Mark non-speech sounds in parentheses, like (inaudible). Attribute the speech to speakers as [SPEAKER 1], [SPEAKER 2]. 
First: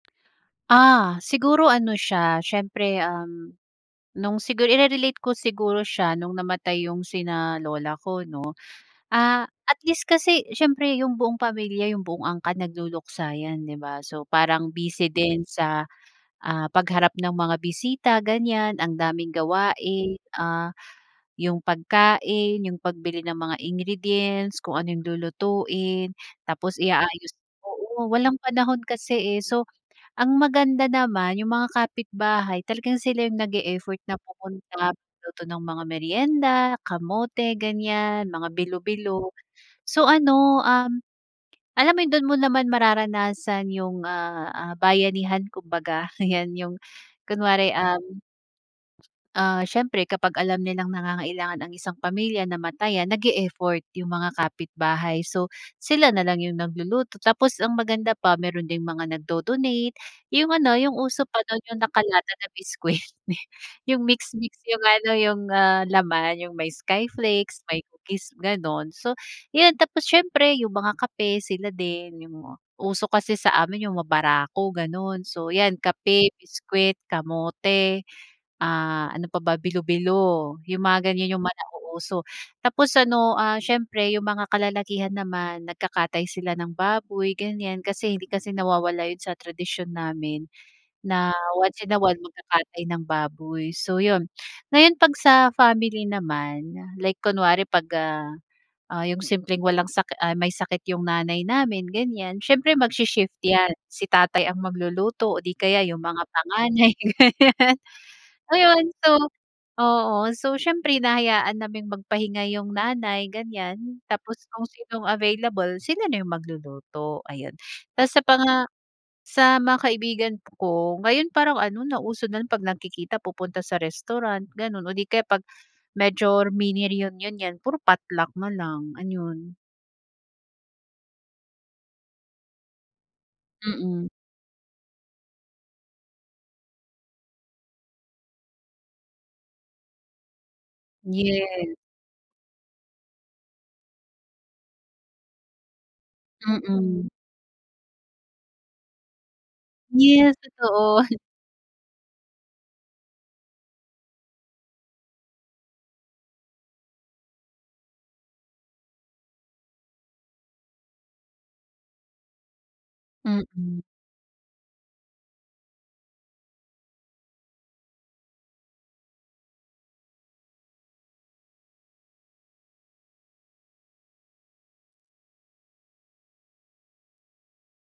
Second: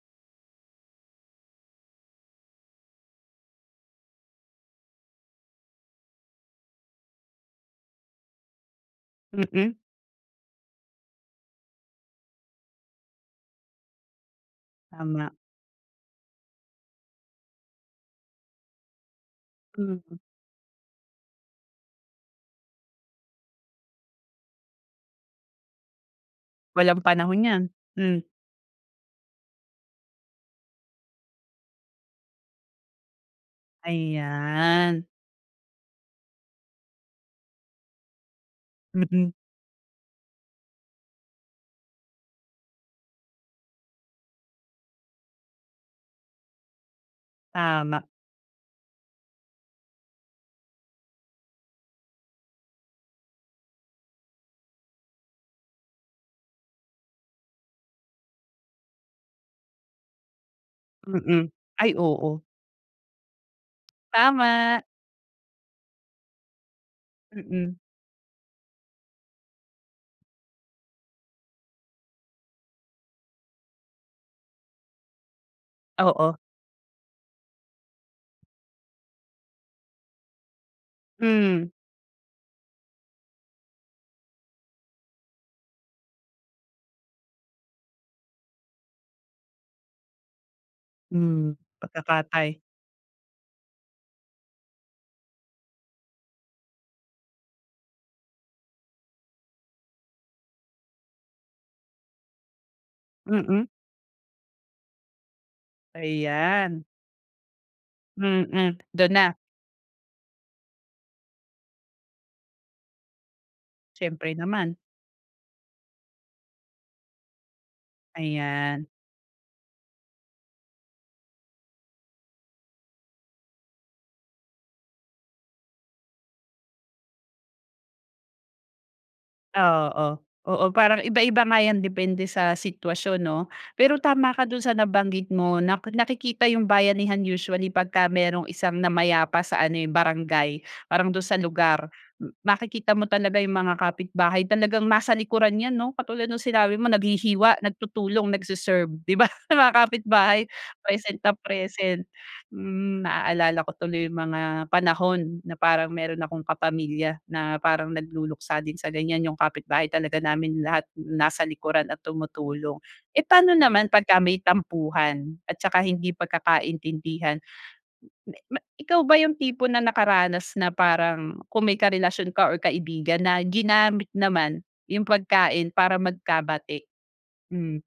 [SPEAKER 1] Ah, siguro ano siya, siyempre, um, nung siguro ire-relate ko siguro siya nung namatay yung sina lola ko, 'no? Ah,
[SPEAKER 2] Mm.
[SPEAKER 1] at least kasi siyempre yung buong pamilya yung buong angkan nagluluksa yan, 'di ba? So, parang busy
[SPEAKER 2] Tama.
[SPEAKER 1] din sa, ah, pagharap ng mga bisita, ganiyan, ang daming
[SPEAKER 2] Mm.
[SPEAKER 1] gawain, ah, yung pagkain, yung pagbili ng mga ingredients, kung ano yung lulutuin, tapos
[SPEAKER 2] Walang
[SPEAKER 1] i-aayos,
[SPEAKER 2] panahon 'yan,
[SPEAKER 1] oo,
[SPEAKER 2] hmm.
[SPEAKER 1] walang panahon kasi eh. So, ang maganda naman yung mga kapitbahay talagang sila yung nag e-effort na pumunta,
[SPEAKER 2] Ayan.
[SPEAKER 1] magluto ng mga meryenda, kamote, ganiyan, mga
[SPEAKER 2] Mm.
[SPEAKER 1] bilo-bilo. So, ano, um, alam mo, dun mo naman mararanasan yung, ah, ah, bayanihan kumbaga, 'yan yung kunwari,
[SPEAKER 2] Tama.
[SPEAKER 1] um ah, siyempre kapag alam nilang nangangailangan ang isang pamilya, namatayan, nag-e-effort yung mga kapitbahay. So, sila nalang yung nagluluto, tapos ang maganda pa meron ding mga nagdo-donate, yung ano, yung uso pa
[SPEAKER 2] Mm.
[SPEAKER 1] dun yung
[SPEAKER 2] Ay,
[SPEAKER 1] nakalata
[SPEAKER 2] oo.
[SPEAKER 1] na biscuit, yung mix-mix,
[SPEAKER 2] Tama.
[SPEAKER 1] yung ano, yung, ah, laman, yung may skyflakes,
[SPEAKER 2] Mm.
[SPEAKER 1] may cookies, ganun. So, yun. Tapos siyempre yung mga kape, sila din, yung uso kasi sa amin yung mabarako, ganun. So, yan, kape,
[SPEAKER 2] Oo.
[SPEAKER 1] biscuit, kamote, ah, ano pa ba, bilo-bilo yung mga ganiyan, yung mga
[SPEAKER 2] Hmm.
[SPEAKER 1] nauuso. Tapos ano, ah, siyempre yung mga kalalakihan naman nagkakatay sila ng baboy, ganiyan. Kasi hindi kasi nawawala yun sa tradisyon namin na
[SPEAKER 2] Hmm,
[SPEAKER 1] once in a while
[SPEAKER 2] pagkakatay.
[SPEAKER 1] magkakatay ng baboy. So, yun. Ngayon 'pag sa family naman like kunwari 'pag, ah, ah, yung simpleng walang sakit ay, may sakit yung nanay namin, ganiyan, siyempre magshi-shift
[SPEAKER 2] Mm.
[SPEAKER 1] yan, si tatay ang magluluto o di kaya yung mga
[SPEAKER 2] Ayan.
[SPEAKER 1] panganay. (laughs)
[SPEAKER 2] Mm,
[SPEAKER 1] Ayun. So
[SPEAKER 2] dun na.
[SPEAKER 1] oo. So, siyempre hinahayaan naming magpahinga yung nanay, ganiyan.
[SPEAKER 2] Siyempre
[SPEAKER 1] Tapos kung
[SPEAKER 2] naman.
[SPEAKER 1] sinong available, sila na yung magluluto, ayun. Tapos sa panga
[SPEAKER 2] Ayan.
[SPEAKER 1] sa mga kaibigan ko, ngayon parang ano, nauso na 'pag nagkikita pupunta sa restaurant, ganun o di kaya 'pag major mini reunion, yan, puro potluck nalang, ayun.
[SPEAKER 2] Oo. Oo, parang iba-iba nga yan depende sa sitwasyon, 'no? Pero
[SPEAKER 1] Mm.
[SPEAKER 2] tama ka dun sa nabanggit mo na nakikita yung bayanihan usually pagka merong isang namayapa sa ano eh, barangay, parang dun sa
[SPEAKER 1] Yes.
[SPEAKER 2] lugar, makikita mo talaga yung mga kapitbahay, talagang nasa likuran yan, 'no? Katulad nung sinabi mo,
[SPEAKER 1] Mm.
[SPEAKER 2] naghihiwa, nagtutulong, nagse-serve, 'di ba? Mga
[SPEAKER 1] Yes,
[SPEAKER 2] kapitbahay
[SPEAKER 1] totoo.
[SPEAKER 2] present na present, mm, naalala ko tuloy yung mga panahon na parang meron akong kapamilya na parang nagluluksa din sa ganiyan, yung kapitbahay talaga namin lahat nasa likuran at tumutulong. Eh paano
[SPEAKER 1] Mm.
[SPEAKER 2] naman pagka may tampuhan at tsaka hindi pagkakaintindihan, ikaw ba yung tipo na nakaranas na parang kung may karelasyon ka or kaibigan na ginamit naman yung pagkain para magkabati? Hmm.